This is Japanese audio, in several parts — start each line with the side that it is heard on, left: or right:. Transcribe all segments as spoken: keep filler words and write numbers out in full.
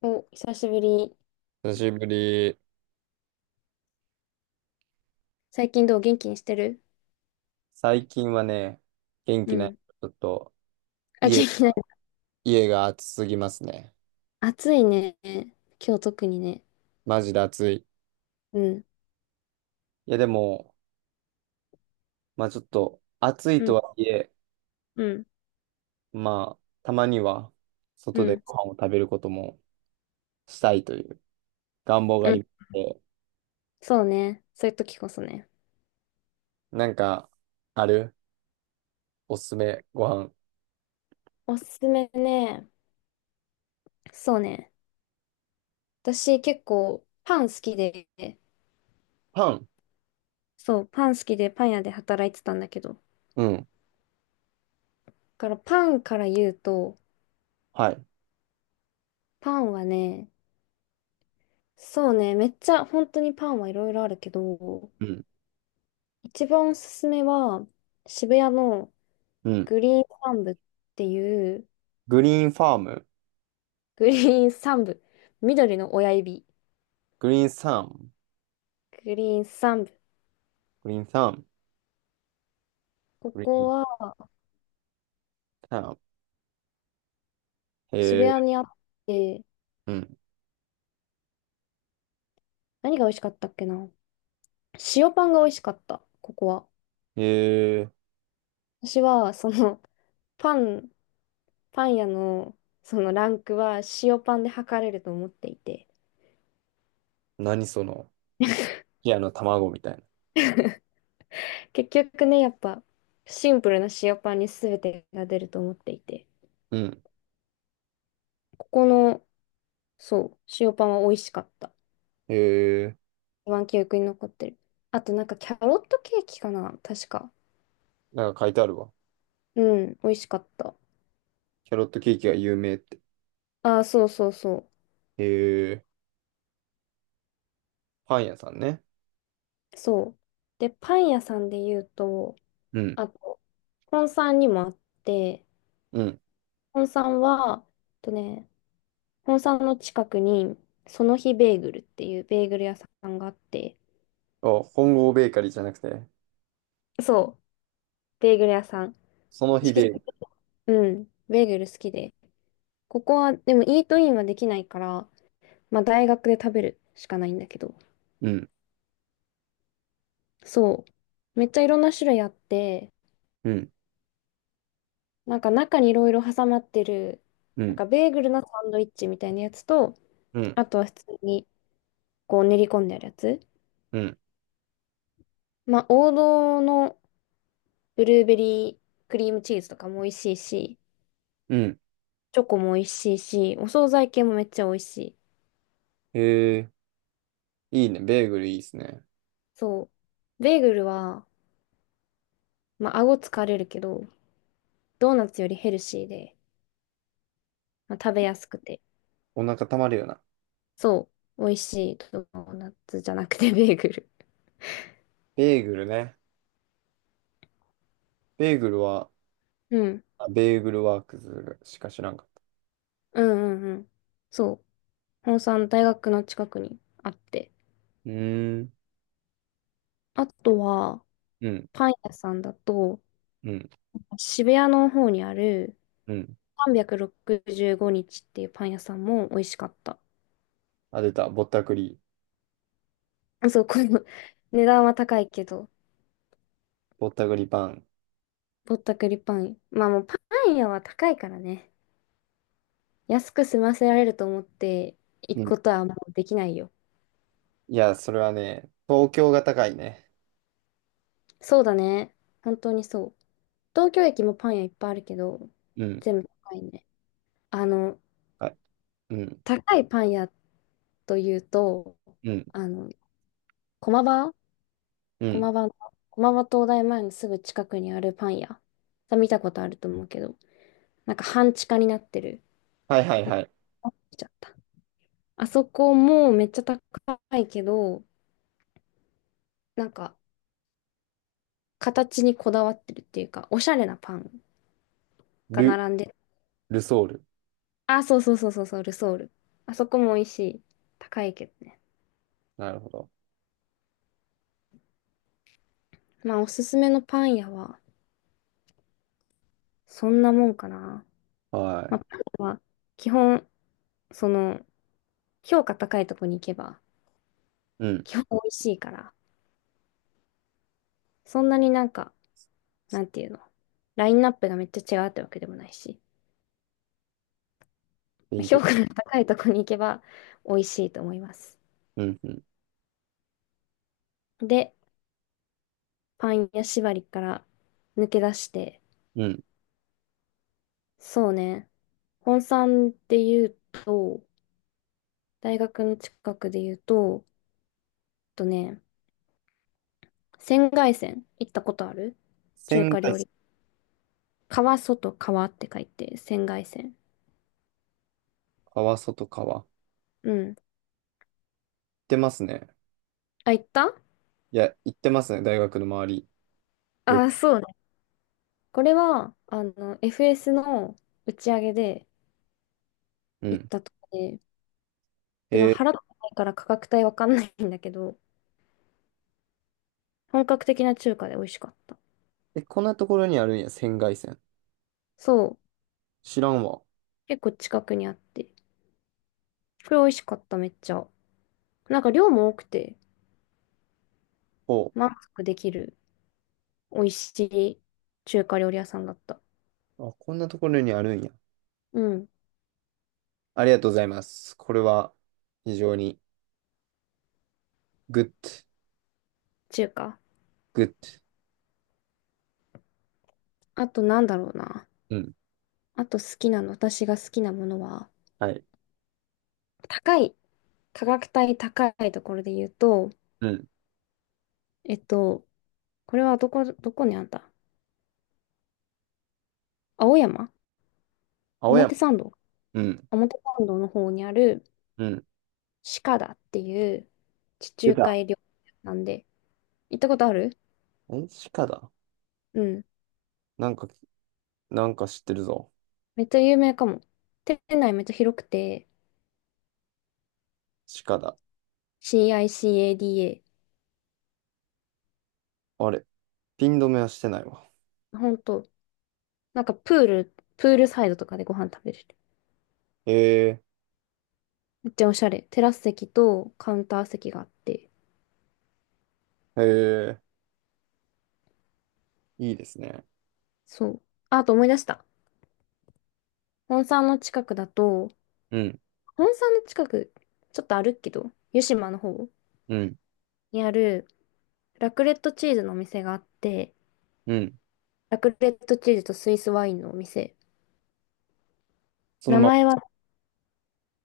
left: お、久しぶり。
right: 久しぶり。
left: 最近どう元気にしてる？
right: 最近はね、元
left: う
right: 気ない。
left: ん。
right: ちょっと、
left: あ、元
right: 家、
left: 気ない。
right: 家が暑すぎますね。
left: 暑いね。今日特にね。
right: マジで暑い。
left: うん。
right: いや、でも、まあちょっと、暑い
left: うん。
right: とはいえ、
left: うん。
right: まあ、たまには、
left: う
right: 外で
left: ん。
right: ご飯を食べることもしたいという願望があ
left: うん。
right: りまして、
left: そうね。そういう時こそね。
right: なんか、あるおすすめご飯。
left: おすすめね。そうね。私結構パン好きで、
right: パン、
left: そう、パン好きでパン屋で働いてたんだけど。だ
right: うん。
left: からパンから言うと、
right: はい。
left: パンはね、そうね、めっちゃ本当にパンはいろいろあるけど、
right: うん。
left: 一番おすすめは渋谷の
right: うん。
left: グリーン三部っていう、
right: グリーンファーム。
left: グリーン三部、緑の親指、
right: グリーンサム。
left: グリーン三部。
right: グリーンサム。
left: こ
right: グリー
left: こ
right: ン
left: は
right: サム。へ
left: 渋
right: え。
left: 谷にあって、
right: うん。
left: 何が美味しかったっけな。塩パンが美味しかった、ここは。
right: へえ。
left: 私は、その、パン、パン屋の、そのランクは塩パンで測れると思っていて、
right: 何その。いや、あの、卵みたいな。
left: 結局ね、やっぱ、シンプルな塩パンに全てが出ると思っていて、
right: うん。
left: ここの、そう、塩パンは美味しかった。
right: へえ。
left: 一番記憶に残ってる。あとなんかキャロットケーキかな確か。
right: なんか書いてあるわ。
left: うん、美味しかった。
right: キャロットケーキが有名って。
left: ああ、そうそうそ
right: へえ。パン屋さんね。
left: う。そう。で、パン屋さんで言うと、
right: うん。
left: あと、本山にもあって、
right: うん。
left: 本山は、えっとね、本山の近くに、その日ベーグルっていうベーグル屋さんがあって、
right: あ、本郷ベーカリーじゃなくて、
left: そう、ベーグル屋さん。
right: その日
left: 私
right: ベ
left: 結
right: ー
left: 構、
right: グ
left: うん、ベーグル好きで。ここは、でもイートインはできないから、まあ大学で食べるしかないんだけど。
right: ル。うん。
left: そう。めっちゃいろんな種類あって、
right: うん。
left: なんか中にいろいろ挟まってる、
right: う
left: なん
right: ん。
left: かベーグルのサンドイッチみたいなやつと、
right: うん。
left: あとは普通にこう練り込んであるやつ。
right: うん。
left: まあ王道のブルーベリークリームチーズとかも美味しいし、
right: うん。
left: チョコも美味しいし、お惣菜系もめっちゃ美味しい。
right: へえ。いいね。ベーグルいいっすね。
left: そう。ベーグルは、まあ顎疲れるけど、ドーナツよりヘルシーで、まあ、食べやすくて、
right: お腹たまるよな。
left: そう、美味しいドーナツじゃなくてベーグル。
right: ベーグルね。ベーグルは、
left: うん。
right: あ、ベーグルワークズしか知らんかった。
left: うんうんうん。そう。本産大学の近くにあって。
right: うーん。
left: あとは、
right: うん。
left: パン屋さんだと、
right: うん。
left: 渋谷の方にある
right: うん。
left: さんびゃくろくじゅうごにちっていうパン屋さんも美味しかった。
right: あ、出た。ぼったくり。
left: そう、この 値段は高いけど、
right: ぼったくりパン。
left: ぼったくりパン。まあもうパン屋は高いからね。安く済ませられると思って行
right: う
left: く
right: ん。
left: ことはもうできないよ。
right: いや、それはね、東京が高いね。
left: そうだね。本当にそう。東京駅もパン屋いっぱいあるけど、
right: うん。
left: 全部高いね。あの、
right: はい。うん。
left: 高いパン屋というと、
right: うん。
left: あの、駒場
right: うん。
left: 駒場の、駒場東大前のすぐ近くにあるパン屋。さ見たことあると思うけど、なんか半地下になってる。
right: はいはいはい。
left: あ見ちゃった。あそこもめっちゃ高いけど、なんか形にこだわってるっていうか、おしゃれなパンが
right: ル、
left: 並んでる。
right: ルソール。
left: あ、そうそうそうそうそう、ルソール。あそこも美味しい。高いけどね。
right: なるほど。
left: まあ、おすすめのパン屋は、そんなもんかな。まあ、
right: は
left: パンは基本、その、評価高いとこに行けば、
right: い。うん。
left: 基本美味しいから、そんなになんか、なんていうの、ラインナップがめっちゃ違うってわけでもないし、まあ
right: 勉強。
left: 評価の高いとこに行けば美味しいと思います。
right: うん。うん。
left: で、パン屋縛りから抜け出して、
right: うん。
left: そうね、本山で言うと、大学の近くで言うと、とね、仙外線行ったことある？中
right: 仙
left: 華
right: 台、
left: 料理。川外川って書いて、仙外線。
right: 川外川。行っ
left: うん。
right: てますね。
left: あ、行った。
right: いや、行ってますね。大学の周り。よく。
left: あ、そうね。これは、あの、エフエス の打ち上げで
right: う
left: 行っ
right: ん。
left: たとこで、でも
right: えー、
left: 払ってないから価格帯わかんないんだけど、本格的な中華で美味しかった。
right: え、こんなところにあるんや。仙外線。
left: そう、
right: 知らんわ。
left: 結構近くにあって、これ美味しかった、めっちゃ。なんか量も多くて、
right: ほ
left: 満足できる美味しい中華料理屋さんだった。
right: う。あ、こんなところにあるんや。
left: うん、
right: ありがとうございます。これは、非常に、グッド、
left: 中華。
right: グッ
left: あとなんだろうな。
right: ド。うん。
left: あと好きなの、私が好きなものは、
right: はい。
left: 高い、価格帯高いところで言うと、
right: うん。
left: えっと、これはどこ、どこにあった？青山
right: 青
left: 表
right: 山。
left: 参道。
right: うん。
left: 表参道の方にある
right: うん。
left: 鹿田っていう地
right: 出
left: 中
right: た。
left: 海料理屋なんで、行ったことある？
right: え、鹿だ。
left: うん。
right: なんか、なんか知ってるぞ。
left: めっちゃ有名かも。店内めっちゃ広くて、
right: 鹿だ。
left: CICADA。
right: あれ、ピン止めはしてないわ。
left: ほんと、なんかプール、プールサイドとかでご飯食べれる。
right: へえ、
left: めっちゃおしゃれ。テラス席とカウンター席があって。
right: へえ、いいですね。
left: そう。あ、あと思い出した。本山の近くだと、
right: うん、
left: 本山の近く、ちょっと歩くけど、湯島の方
right: うん、
left: にあるラクレットチーズのお店があって、
right: うん。
left: ラクレットチーズとスイスワインのお店。
right: その
left: 名
right: まま、
left: 前は、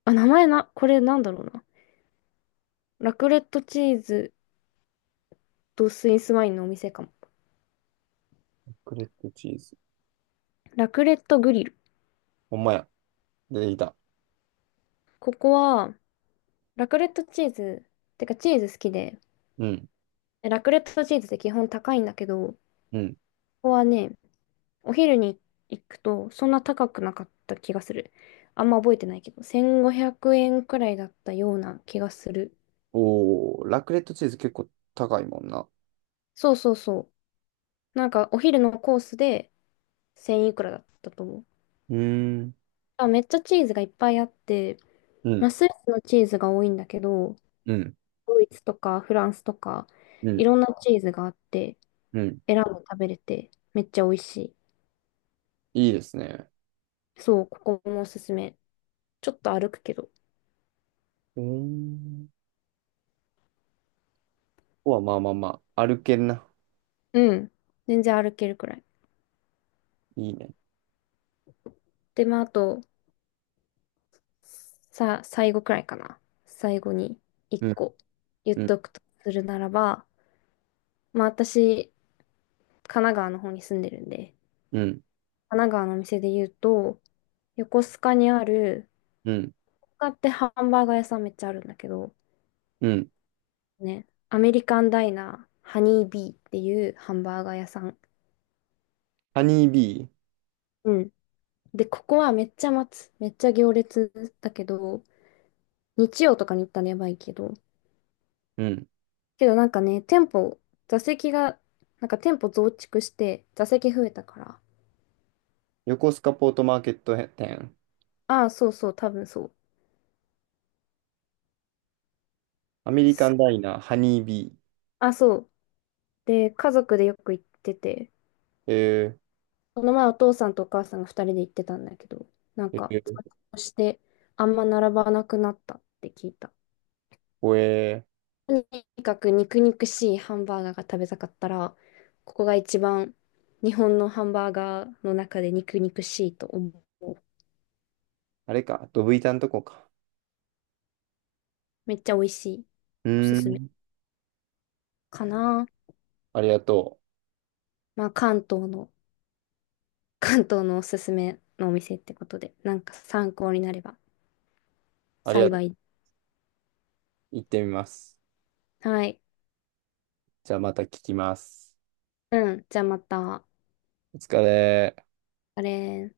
left: あ、名前な、これなんだろうな。ラクレットチーズとスイスワインのお店かも。
right: ラクレットチーズ。
left: ラクレットグリル。
right: ほんまや。出てきた。
left: ここは、ラクレットチーズ、てかチーズ好きで、
right: うん、
left: ラクレットチーズって基本高いんだけど、こ
right: うん。
left: こはね、お昼に行くとそんな高くなかった気がする。あんま覚えてないけど、せんごひゃくえんくえんくらいだったような気がする。
right: おー、ラクレットチーズ結構高いもんな。
left: そうそうそう。なんかお昼のコースでせんいくらだったと思う。
right: うーん、
left: あ、めっちゃチーズがいっぱいあって、
right: う
left: まあ、
right: ん、
left: スイスのチーズが多いんだけど、
right: うん、
left: ドイツとかフランスとか、
right: う
left: い
right: ん、
left: ろんなチーズがあって、
right: うん。
left: 選んで食べれて、めっちゃ美味しい。
right: いいですね。
left: そう、ここもおすすめ。ちょっと歩くけど。
right: うーん。ここはまあまあまあ、歩けるな。
left: うん。全然歩けるくらい。
right: いいね。
left: で、まあ、あと、さ、最後くらいかな。最後に一
right: うん、
left: 個言っ
right: うん、
left: とくとするならば、まあ、私、神奈川の方に住んでるんで、
right: うん、
left: 神奈川のお店で言うと、横須賀にある
right: うん、
left: カってハンバーガー屋さんめっちゃあるんだけど、
right: うん。
left: ね、アメリカンダイナー、ハニービーっていうハンバーガー屋さん。
right: ハニービー。
left: うん。で、ここはめっちゃ待つ。めっちゃ行列だけど、日曜とかに行ったらやばいけど。
right: うん。
left: けどなんかね、店舗、座席が、なんか店舗増築して、座席増えたから。
right: 横須賀ポートマーケット店。
left: ああ、そうそう、多分そう。
right: アメリカンダイナー、ハニービ
left: あ、そう。で、家族でよく行ってて、
right: ー。え
left: その前お父さんとお母さんが二人で行ってたんだけど、なん
right: ー、え
left: か、座
right: ー、
left: 長してあんま並ばなくなったって聞いた。
right: これ、
left: とにかく肉肉しいハンバーガーが食べたかったら、ここが一番日本のハンバーガーの中で肉肉しいと思う。
right: あれか、ドブ板のとこか。
left: めっちゃ美味しい。
right: う
left: おす
right: ー
left: すめ
right: ん、
left: かな。
right: ありがとう。
left: まあ関東の、関東のおすすめのお店ってことで、なんか参考になれば
right: ありがとう。
left: 幸い。
right: 行ってみます。
left: はい。
right: じゃあまた聞きます。
left: うん。じゃあまた。
right: お疲れ。
left: あれ。